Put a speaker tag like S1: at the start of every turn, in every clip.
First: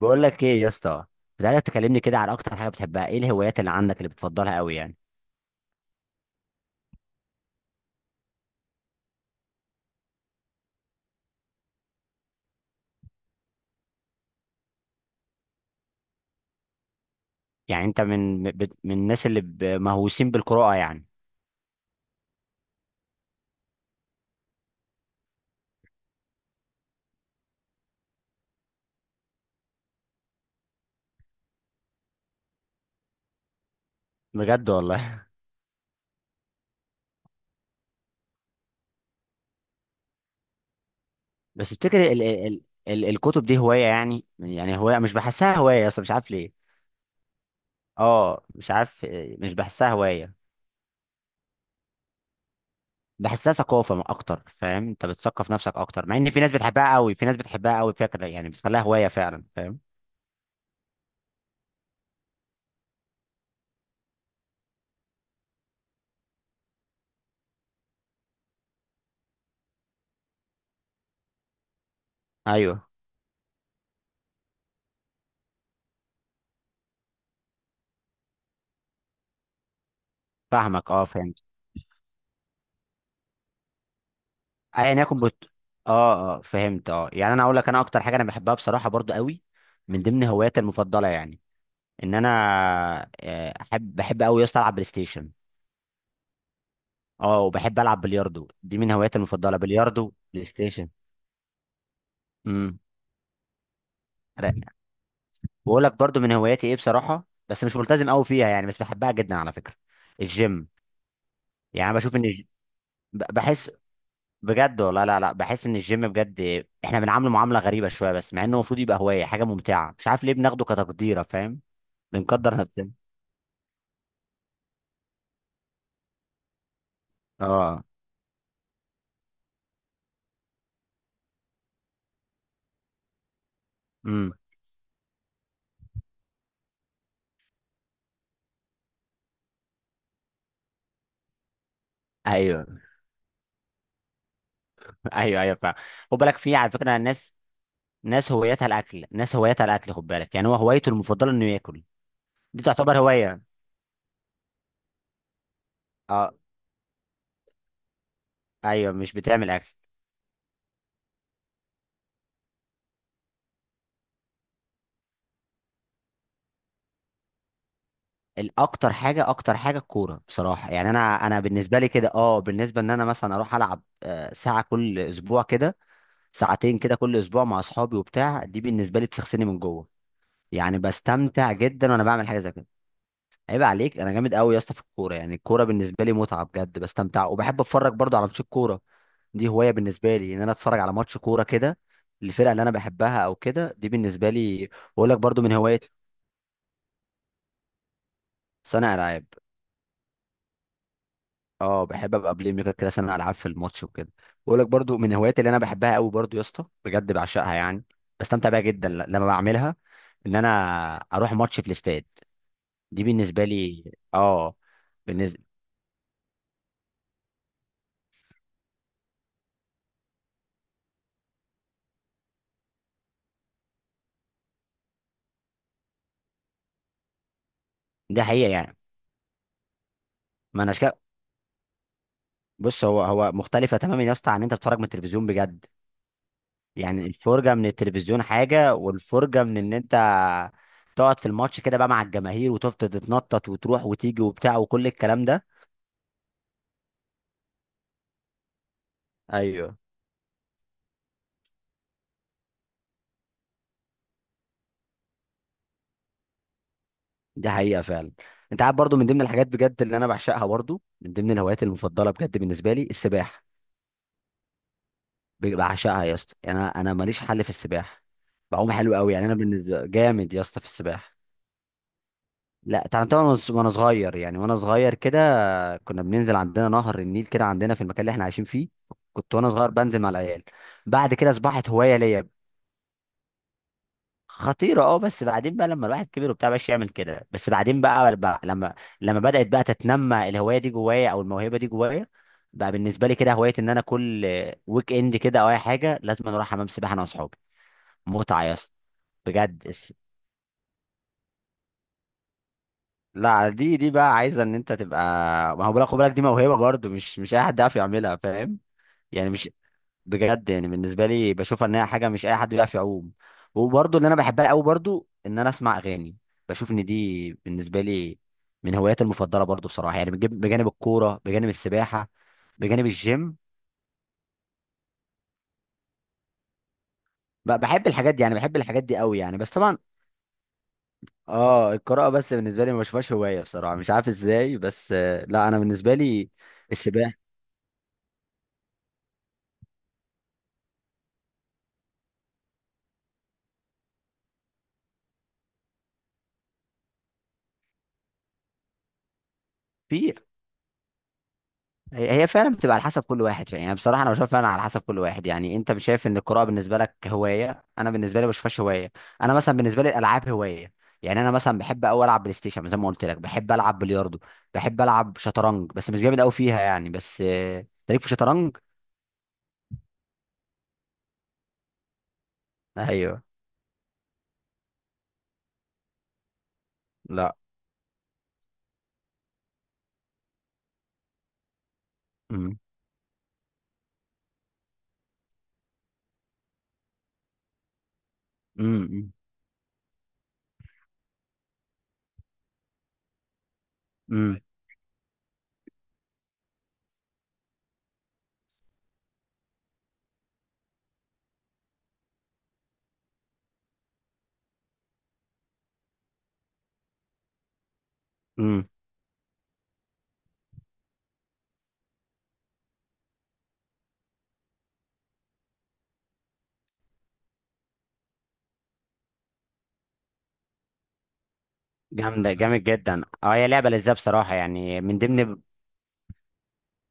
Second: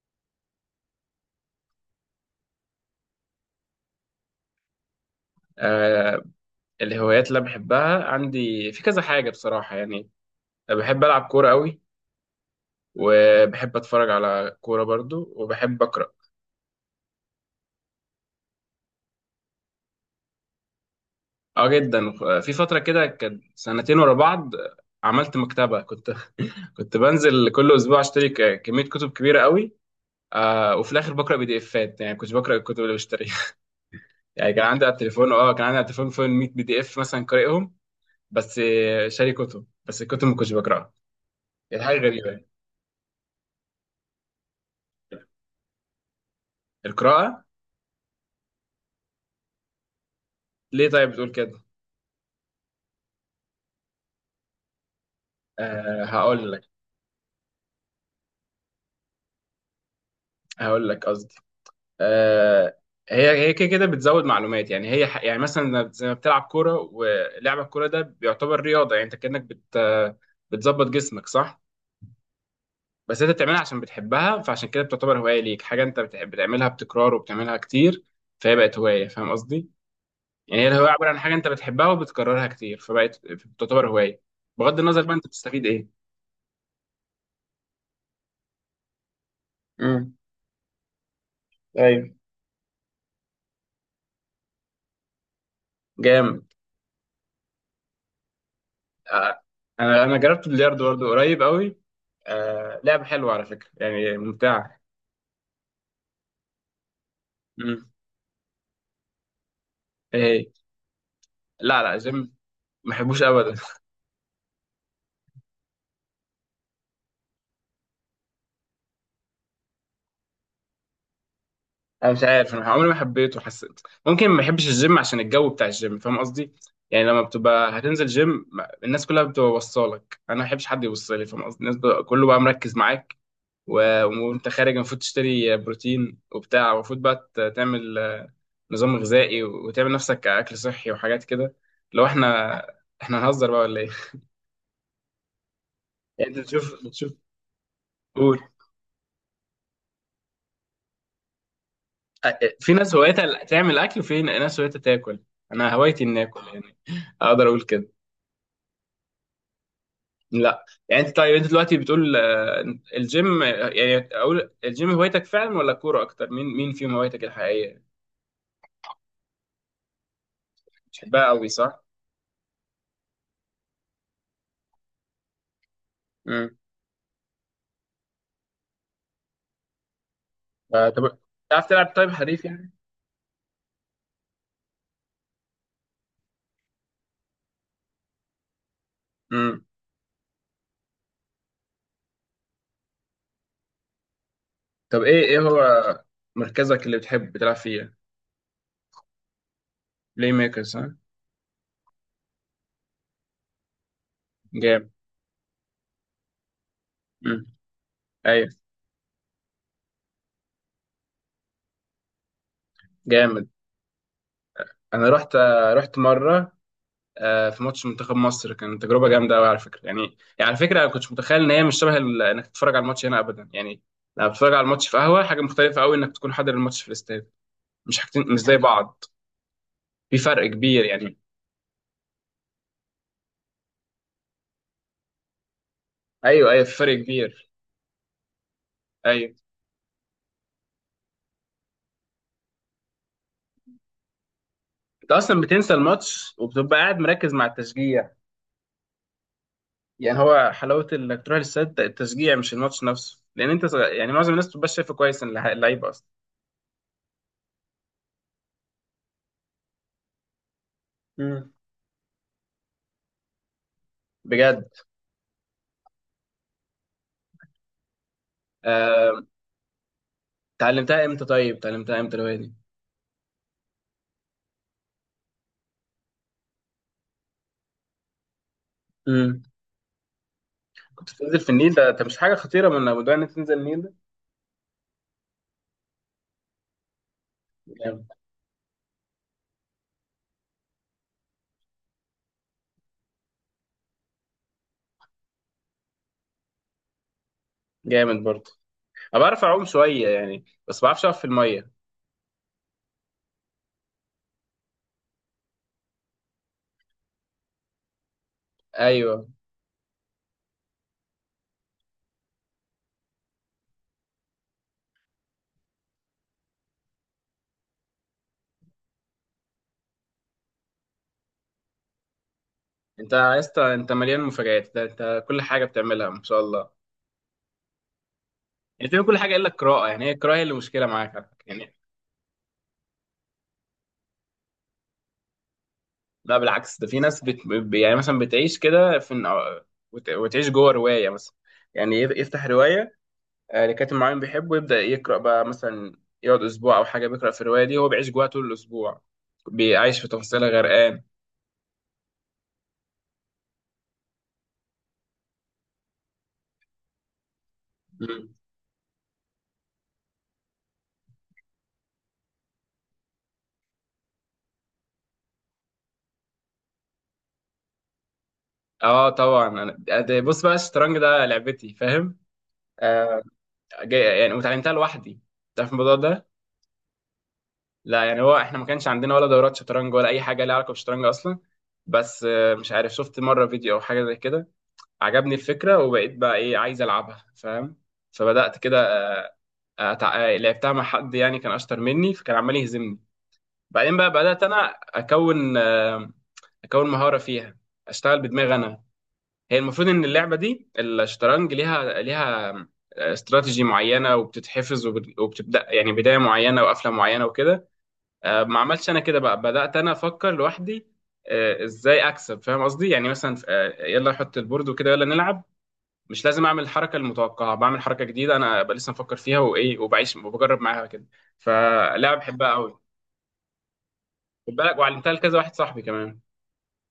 S1: بقول لك ايه يا اسطى. كنت عايزك تكلمني كده على اكتر حاجه بتحبها، ايه الهوايات اللي عندك اللي بتفضلها قوي يعني؟
S2: آه، الهوايات اللي أنا بحبها عندي في كذا حاجة بصراحة يعني. بحب ألعب كورة قوي، وبحب أتفرج على كورة برضو، وبحب أقرأ.
S1: يعني انت من من الناس اللي مهووسين بالقراءه يعني؟
S2: اه، جدا. في فترة كده كان سنتين ورا بعض عملت مكتبة. كنت بنزل كل أسبوع أشتري كمية كتب كبيرة قوي. آه، وفي الآخر بقرأ بي دي إفات، يعني كنت بقرأ الكتب اللي بشتريها. يعني كان
S1: بجد
S2: عندي على
S1: والله.
S2: التليفون، فوق 100 بي دي إف مثلا قارئهم. بس شاري كتب بس، الكتب ما كنتش بقرأها.
S1: بس
S2: يعني حاجة
S1: تفتكر ال
S2: غريبة.
S1: ال ال ال الكتب دي هوايه؟ يعني هوايه مش بحسها هوايه اصلا، مش عارف ليه.
S2: القراءة،
S1: اه مش عارف إيه، مش بحسها هوايه.
S2: ليه طيب بتقول كده؟
S1: بحسها ثقافه اكتر، فاهم، انت بتثقف نفسك
S2: أه،
S1: اكتر، مع ان في
S2: هقول
S1: ناس
S2: لك.
S1: بتحبها قوي، في ناس بتحبها قوي فكره، يعني بتخليها هوايه فعلا، فاهم.
S2: قصدي. أه. هي كده كده بتزود معلومات. يعني يعني مثلا زي ما بتلعب كوره، ولعب الكوره ده بيعتبر رياضه، يعني انت كانك بتظبط جسمك، صح؟
S1: ايوه
S2: بس انت بتعملها عشان بتحبها، فعشان كده بتعتبر هوايه ليك. حاجه انت بتعملها بتكرار وبتعملها كتير، فهي بقت هوايه. فاهم قصدي؟ يعني هي الهوايه
S1: فاهمك، اه
S2: عباره عن حاجه
S1: فهمت.
S2: انت بتحبها وبتكررها كتير، فبقت بتعتبر هوايه. بغض النظر
S1: ايا
S2: بقى
S1: يكن
S2: انت بتستفيد ايه.
S1: اه اه فهمت. اه يعني انا اقول لك، انا اكتر حاجه انا بحبها بصراحه برضو قوي، من
S2: امم.
S1: ضمن هواياتي المفضله، يعني
S2: ايوه.
S1: ان انا بحب قوي يا اسطى العب بلاي ستيشن.
S2: جامد.
S1: اه وبحب العب بلياردو، دي من هواياتي
S2: آه،
S1: المفضله،
S2: انا
S1: بلياردو،
S2: انا
S1: بلاي
S2: جربت البلياردو
S1: ستيشن.
S2: برضه قريب قوي.
S1: امم
S2: لعبة حلوة على فكرة، يعني ممتعة.
S1: بقول لك برضو من هواياتي، ايه بصراحه بس مش
S2: مم.
S1: ملتزم قوي فيها، يعني بس بحبها جدا على فكره.
S2: ايه هي؟
S1: الجيم.
S2: لا
S1: يعني أنا
S2: لا، جيم،
S1: بشوف ان
S2: ما بحبوش ابدا.
S1: بحس. بجد والله، لا لا بحس ان الجيم، بجد احنا بنعامله معامله غريبه شويه، بس مع انه المفروض يبقى هوايه، حاجه ممتعه مش عارف ليه بناخده كتقديره، فاهم،
S2: انا مش عارف،
S1: بنقدر
S2: انا عمري
S1: نفسنا.
S2: ما حبيته. حسيت ممكن ما بحبش الجيم عشان الجو بتاع الجيم. فاهم قصدي؟ يعني لما بتبقى
S1: اه
S2: هتنزل جيم، الناس كلها بتبقى وصالك. انا ما بحبش حد يوصلي. فاهم قصدي؟ كله بقى مركز معاك.
S1: امم
S2: وانت خارج المفروض تشتري بروتين وبتاع. المفروض بقى تعمل نظام غذائي، وتعمل نفسك اكل صحي وحاجات كده. لو احنا
S1: ايوه.
S2: احنا هنهزر بقى ولا ايه؟
S1: ايوه ايوه فعلا. خد
S2: يعني انت
S1: بالك، في على
S2: تشوف
S1: فكره
S2: تشوف
S1: ناس، ناس هوايتها الاكل، ناس هوايتها الاكل، خد بالك، يعني هو هوايته المفضله انه ياكل، دي
S2: في ناس
S1: تعتبر هوايه.
S2: هوايتها تعمل اكل، وفي ناس هوايتها تاكل. انا هوايتي اني
S1: اه
S2: اكل يعني، اقدر اقول كده.
S1: ايوه، مش بتعمل اكل.
S2: لا يعني، انت طيب، انت دلوقتي بتقول الجيم يعني، اقول الجيم هوايتك فعلا ولا كوره اكتر؟ مين فيهم هوايتك الحقيقيه؟
S1: الاكتر حاجه، اكتر حاجه الكوره بصراحه، يعني انا
S2: بتحبها
S1: انا
S2: قوي
S1: بالنسبه
S2: صح؟
S1: لي كده، اه بالنسبه ان انا مثلا اروح العب ساعه كل اسبوع كده،
S2: امم.
S1: ساعتين كده كل اسبوع مع اصحابي وبتاع، دي بالنسبه لي بتغسلني من جوه، يعني
S2: طب،
S1: بستمتع
S2: تعرف تلعب
S1: جدا وانا
S2: طيب
S1: بعمل حاجه
S2: حريف
S1: زي كده.
S2: يعني؟
S1: عيب عليك، انا جامد قوي يا اسطى في الكوره، يعني الكوره بالنسبه لي متعه بجد، بستمتع وبحب اتفرج برضه على ماتشات كوره. دي
S2: امم.
S1: هوايه بالنسبه لي، ان انا اتفرج على ماتش كوره كده، الفرقه اللي انا بحبها او كده، دي بالنسبه لي.
S2: طب
S1: بقول لك
S2: ايه
S1: برضه من هواياتي،
S2: هو مركزك اللي بتحب تلعب فيه؟
S1: صانع العاب.
S2: بلاي ميكر صح؟
S1: اه بحب ابقى بلاي ميكر كده، صانع العاب في الماتش وكده. بقول لك
S2: جامد.
S1: برضه من هواياتي اللي انا بحبها قوي برضه يا اسطى، بجد
S2: امم.
S1: بعشقها، يعني
S2: ايوه.
S1: بستمتع بيها جدا لما بعملها، ان انا اروح ماتش في الاستاد، دي بالنسبه
S2: جامد.
S1: لي، اه
S2: انا رحت
S1: بالنسبه.
S2: آه، رحت مره، في ماتش منتخب مصر. كان تجربه جامده قوي على فكره يعني. يعني على فكره، انا كنتش متخيل ان هي مش شبه انك تتفرج على الماتش هنا ابدا يعني. لما بتتفرج على الماتش في قهوه، حاجه مختلفه قوي انك تكون حاضر الماتش في الاستاد. مش
S1: دي
S2: حاجتين مش
S1: حقيقه
S2: زي
S1: يعني،
S2: بعض. في فرق
S1: ما انا،
S2: كبير يعني.
S1: بص هو هو مختلفة تماما يا اسطى عن ان انت بتتفرج من التلفزيون بجد.
S2: ايوه، ايوه، في فرق
S1: يعني
S2: كبير.
S1: الفرجة من التلفزيون حاجة،
S2: ايوه،
S1: والفرجة من ان انت تقعد في الماتش كده بقى مع الجماهير وتفضل تتنطط وتروح وتيجي وبتاع وكل
S2: انت
S1: الكلام
S2: اصلا
S1: ده.
S2: بتنسى الماتش وبتبقى قاعد مركز مع التشجيع.
S1: ايوه،
S2: يعني هو حلاوه انك تروح الاستاد التشجيع، مش الماتش نفسه، لان انت يعني معظم الناس بتبقى شايفه كويس إن اللعيب اصلا.
S1: دي حقيقة فعلا. انت عارف، برضو من ضمن الحاجات بجد اللي انا بعشقها، برضو من ضمن
S2: مم.
S1: الهوايات المفضلة بجد بالنسبة لي، السباحة.
S2: بجد.
S1: بعشقها يا اسطى، يعني انا ماليش حل في السباحة، بعوم حلو قوي،
S2: آه،
S1: يعني انا بالنسبة جامد يا اسطى في
S2: اتعلمتها
S1: السباحة.
S2: امتى طيب، اتعلمتها امتى الهوايه
S1: لا تعلمتها وأنا صغير، يعني وانا صغير كده، كنا بننزل عندنا نهر النيل كده عندنا في المكان اللي احنا عايشين فيه، كنت
S2: دي؟
S1: وانا صغير بنزل مع العيال. بعد
S2: كنت
S1: كده
S2: بتنزل في
S1: اصبحت
S2: النيل ده،
S1: هوايه
S2: مش
S1: ليا.
S2: حاجه خطيره، من موضوع انك تنزل النيل ده؟
S1: خطيره اه، بس بعدين بقى لما الواحد كبر وبتاع مبقاش يعمل كده، بس بعدين
S2: جامد.
S1: بقى لما بدات بقى تتنمى الهوايه دي جوايا او الموهبه دي جوايا، بقى بالنسبه لي كده هوايه ان انا كل ويك اند كده او اي حاجه، لازم أنا اروح حمام سباحه انا واصحابي.
S2: جامد
S1: متعه
S2: برضه.
S1: يا اسطى.
S2: انا بعرف
S1: بجد
S2: اعوم شويه يعني، بس ما بعرفش اقف في الميه.
S1: لا دي بقى عايزه ان انت تبقى، ما هو بالك، خد بالك دي موهبه برضه، مش اي حد يعرف يعملها، فاهم،
S2: ايوه.
S1: يعني مش، بجد يعني بالنسبه لي بشوفها ان هي حاجه مش اي حد بيعرف يعوم. وبرضه اللي انا بحبها قوي برضه، ان انا اسمع اغاني، بشوف ان دي بالنسبه لي من هواياتي المفضله برضه بصراحه، يعني بجانب الكوره، بجانب السباحه، بجانب
S2: انت
S1: الجيم.
S2: يا اسطى، انت مليان مفاجآت. ده انت كل حاجه بتعملها ما شاء الله.
S1: بحب الحاجات دي، يعني بحب الحاجات
S2: يعني
S1: دي
S2: بتعمل كل
S1: قوي
S2: حاجه
S1: يعني،
S2: الا
S1: بس طبعا
S2: القراءه. يعني هي القراءه هي اللي مشكله معاك على فكرة
S1: اه
S2: يعني.
S1: القراءه، بس بالنسبه لي ما بشوفهاش هوايه بصراحه، مش عارف ازاي بس لا انا بالنسبه لي
S2: لا بالعكس، ده في ناس
S1: السباحه.
S2: يعني مثلا بتعيش كده في، وتعيش جوه روايه مثلا. يعني يفتح روايه لكاتب معين بيحبه، يبدا يقرا بقى مثلا. يقعد اسبوع او حاجه بيقرا في الروايه دي، هو بيعيش جواها طول الاسبوع. بيعيش في
S1: في
S2: تفاصيلها غرقان.
S1: هي هي فعلا بتبقى على حسب كل واحد، يعني بصراحه انا بشوف فعلا على حسب كل واحد، يعني انت مش شايف ان القراءه بالنسبه لك هوايه، انا بالنسبه لي
S2: مم.
S1: بشوفهاش هوايه. انا مثلا بالنسبه لي الالعاب هوايه، يعني انا مثلا بحب قوي العب بلاي ستيشن زي ما قلت لك، بحب العب بلياردو، بحب العب شطرنج بس مش جامد قوي فيها يعني، بس تاريخ في شطرنج.
S2: اه طبعا. انا بص بقى، الشطرنج ده لعبتي فاهم. آه
S1: ايوه
S2: جاي يعني، وتعلمتها لوحدي. تعرف الموضوع ده؟
S1: لا.
S2: لا يعني، هو احنا ما كانش عندنا ولا دورات شطرنج ولا اي حاجه لها علاقه بالشطرنج اصلا. بس
S1: امم
S2: مش عارف، شفت مره فيديو او حاجه زي كده. عجبني الفكره وبقيت بقى ايه، عايز العبها فاهم. فبدات كده.
S1: امم
S2: أتع... آه، لعبتها مع حد يعني، كان اشطر مني فكان عمال يهزمني. بعدين بقى
S1: امم
S2: بدات انا اكون، مهاره فيها. اشتغل بدماغي انا. هي المفروض ان اللعبه دي، الشطرنج، ليها استراتيجي معينه وبتتحفظ، وبت- وبتبدا يعني بدايه معينه وقفله معينه وكده. ما
S1: امم
S2: عملتش انا كده، بقى بدات انا افكر لوحدي ازاي اكسب. فاهم قصدي؟ يعني مثلا يلا احط البورد وكده، يلا نلعب. مش لازم اعمل الحركه المتوقعه، بعمل حركه جديده انا بقى، لسه مفكر فيها وايه، وبعيش وبجرب معاها كده. فلعبه
S1: جامده
S2: بحبها
S1: جامد
S2: قوي.
S1: جدا، اه هي لعبه لذيذه بصراحه
S2: خد بالك،
S1: يعني، من
S2: وعلمتها
S1: ضمن،
S2: لكذا واحد صاحبي كمان.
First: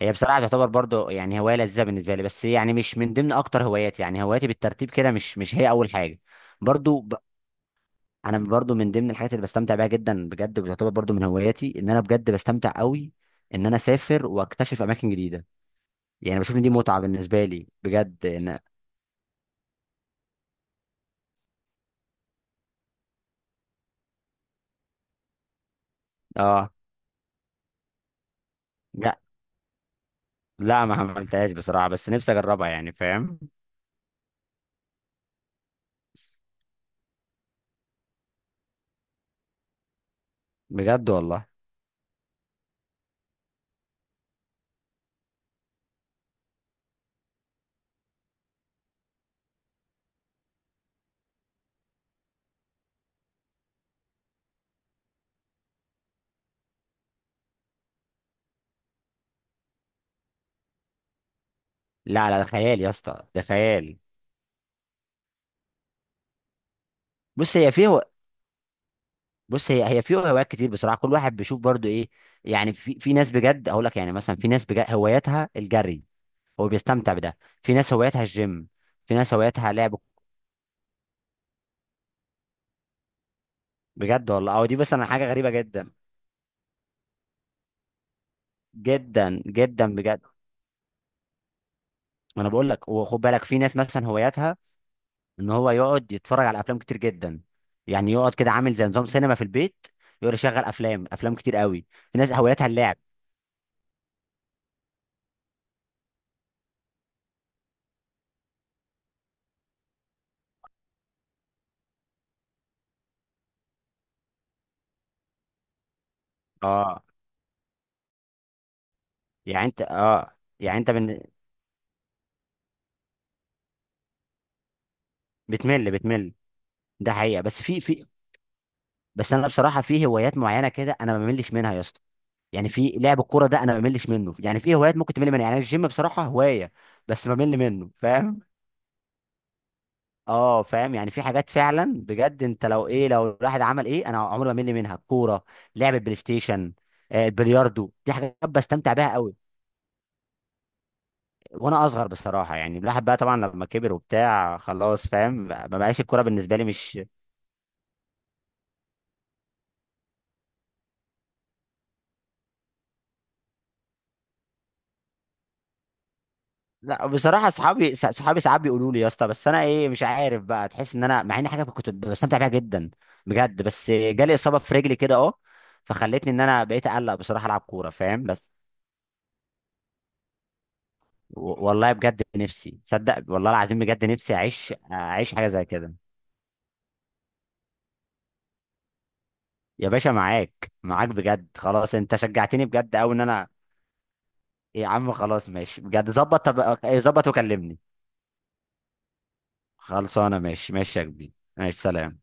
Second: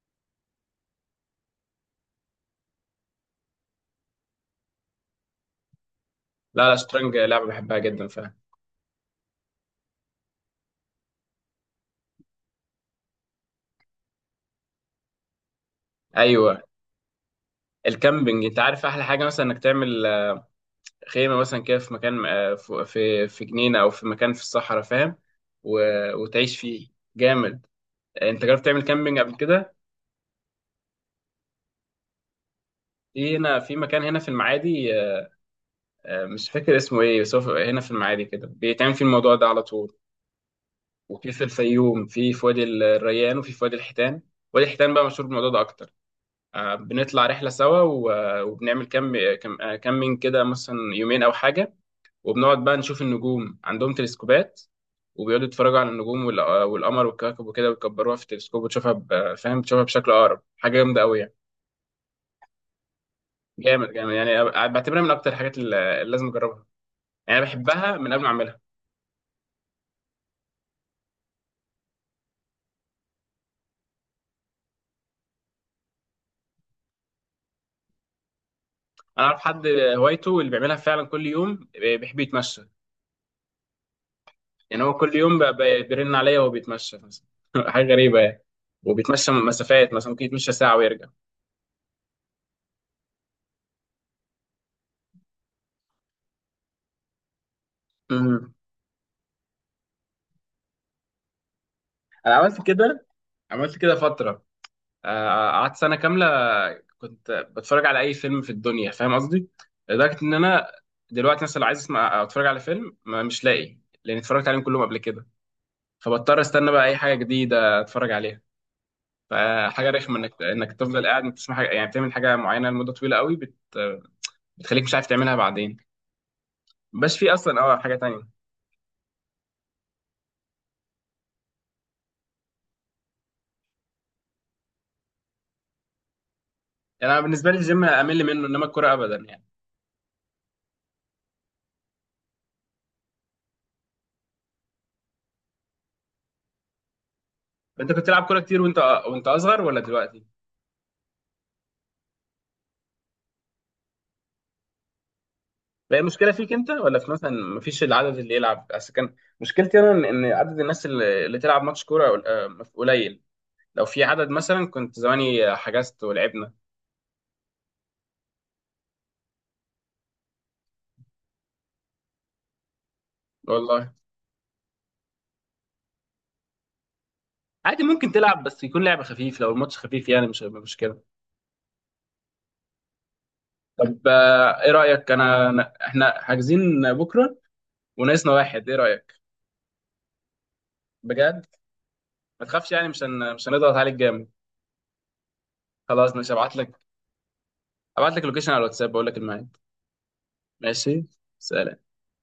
S1: هي بصراحة تعتبر برضو يعني هواية لذيذة بالنسبة لي، بس يعني مش من ضمن أكتر هواياتي، يعني هواياتي بالترتيب كده مش هي أول حاجة.
S2: لا لا،
S1: برضو
S2: شطرنج لعبه بحبها جدا فعلا.
S1: أنا برضو من ضمن الحاجات اللي بستمتع بيها جدا بجد، وبتعتبر برضو من هواياتي، إن أنا بجد بستمتع قوي إن أنا أسافر وأكتشف أماكن جديدة، يعني بشوف
S2: ايوه.
S1: إن دي متعة بالنسبة لي بجد
S2: الكامبينج، انت
S1: إن.
S2: عارف احلى حاجه مثلا، انك تعمل خيمة مثلا كده في مكان في جنينة أو في مكان في الصحراء، فاهم؟ وتعيش
S1: آه
S2: فيه. جامد. أنت جربت تعمل
S1: لا،
S2: كامبينج قبل كده؟
S1: لا ما عملتهاش بصراحة، بس نفسي أجربها يعني،
S2: في
S1: فاهم.
S2: هنا، في مكان هنا في المعادي، مش فاكر اسمه إيه، بس هو هنا في المعادي كده بيتعمل فيه الموضوع ده على طول.
S1: بجد
S2: وفي
S1: والله،
S2: الفيوم، في وادي الريان، وفي وادي الحيتان. وادي الحيتان بقى مشهور بالموضوع ده أكتر. بنطلع رحلة سوا، وبنعمل كامبينج كده مثلا يومين أو حاجة. وبنقعد بقى نشوف النجوم، عندهم تلسكوبات، وبيقعدوا يتفرجوا على النجوم والقمر والكواكب وكده، ويكبروها في التلسكوب وتشوفها فاهم، تشوفها بشكل اقرب. حاجه جامده قوي يعني.
S1: لا لا ده خيال يا اسطى، ده
S2: جامد
S1: خيال.
S2: جامد يعني، بعتبرها من اكتر الحاجات اللي لازم اجربها. يعني أنا
S1: بص هي
S2: بحبها
S1: في،
S2: من قبل ما اعملها.
S1: بص هي هي في هوايات كتير بصراحه كل واحد بيشوف برضو ايه، يعني في ناس بجد اقول لك، يعني مثلا في ناس بجد هواياتها الجري هو بيستمتع بده، في ناس هواياتها الجيم، في
S2: انا
S1: ناس
S2: اعرف حد،
S1: هواياتها لعب.
S2: هوايته اللي بيعملها فعلا كل يوم، بيحب يتمشى.
S1: بجد والله، او دي
S2: يعني هو
S1: مثلا
S2: كل
S1: حاجه
S2: يوم
S1: غريبه جدا،
S2: بيرن عليا وهو بيتمشى مثلا. حاجه غريبه يعني. وبيتمشى
S1: جدا جدا
S2: مسافات مثلا،
S1: بجد.
S2: ممكن يتمشى ساعه ويرجع.
S1: انا بقول لك، وخد بالك في ناس مثلا هواياتها ان هو يقعد يتفرج على افلام كتير جدا، يعني يقعد كده
S2: أمم.
S1: عامل زي نظام سينما في البيت، يقعد يشغل افلام افلام كتير قوي. في ناس
S2: انا عملت
S1: هواياتها اللعب.
S2: كده، فتره. قعدت سنة كاملة كنت بتفرج على أي فيلم في الدنيا، فاهم قصدي؟ لدرجة إن أنا دلوقتي مثلا لو عايز أسمع أو أتفرج على فيلم، ما مش لاقي، لأن اتفرجت عليهم كلهم قبل كده. فبضطر أستنى بقى أي
S1: اه
S2: حاجة جديدة أتفرج عليها.
S1: يعني انت
S2: فحاجة رخمة
S1: اه
S2: إنك
S1: يعني انت
S2: تفضل قاعد بتسمع حاجة يعني، بتعمل حاجة معينة لمدة طويلة قوي، بتخليك مش عارف تعملها بعدين.
S1: بتمل بتمل. ده
S2: مبقاش في
S1: حقيقة،
S2: أصلا
S1: بس في
S2: حاجة
S1: في
S2: تانية.
S1: بس انا بصراحه في هوايات معينه كده انا ما بملش منها يا اسطى، يعني في لعب الكوره ده انا ما بملش منه، يعني في هوايات ممكن تمل منها، يعني الجيم بصراحه هوايه
S2: يعني أنا
S1: بس
S2: بالنسبة
S1: بمل
S2: لي الجيم
S1: منه،
S2: أمل
S1: فاهم.
S2: منه، إنما الكورة أبدا يعني.
S1: اه فاهم، يعني في حاجات فعلا بجد، انت لو ايه، لو الواحد عمل ايه انا عمري ما بمل منها الكوره، لعب البلاي ستيشن، البلياردو،
S2: أنت كنت
S1: دي
S2: تلعب
S1: حاجات
S2: كورة كتير وأنت
S1: بستمتع بيها قوي.
S2: أصغر ولا دلوقتي؟
S1: وانا اصغر بصراحه، يعني الواحد بقى طبعا لما كبر وبتاع خلاص، فاهم ما
S2: بقى
S1: بقاش الكوره
S2: المشكله فيك
S1: بالنسبه لي
S2: انت ولا
S1: مش،
S2: في مثلا مفيش العدد اللي يلعب؟ اصل كان مشكلتي انا إن عدد الناس اللي تلعب ماتش كوره قليل. لو في عدد مثلا كنت زماني حجزت ولعبنا.
S1: لا بصراحه اصحابي صحابي ساعات بيقولوا لي يا اسطى، بس انا ايه مش عارف بقى، تحس ان انا مع ان حاجه كنت بستمتع بيها جدا بجد، بس
S2: والله.
S1: جالي اصابه في رجلي كده اه، فخلتني ان انا بقيت اقلق بصراحه العب
S2: عادي
S1: كوره،
S2: ممكن
S1: فاهم
S2: تلعب،
S1: بس
S2: بس يكون لعب خفيف. لو الماتش خفيف يعني مش هيبقى مشكله.
S1: والله بجد نفسي تصدق والله العظيم، بجد
S2: طب
S1: نفسي
S2: ايه
S1: اعيش
S2: رايك،
S1: اعيش حاجه زي كده.
S2: احنا حاجزين بكره وناقصنا واحد، ايه رايك؟
S1: يا باشا معاك معاك
S2: بجد.
S1: بجد، خلاص انت
S2: ما
S1: شجعتني
S2: تخافش يعني،
S1: بجد قوي، ان
S2: مش
S1: انا
S2: هنضغط عليك جامد.
S1: يا عم خلاص ماشي بجد،
S2: خلاص ماشي،
S1: ظبط،
S2: ابعت
S1: طب
S2: لك،
S1: ظبط وكلمني.
S2: اللوكيشن على الواتساب، بقول لك الميعاد.
S1: خلصانه ماشي ماشي يا
S2: ماشي،
S1: كبير.
S2: سلام.
S1: ماشي سلام.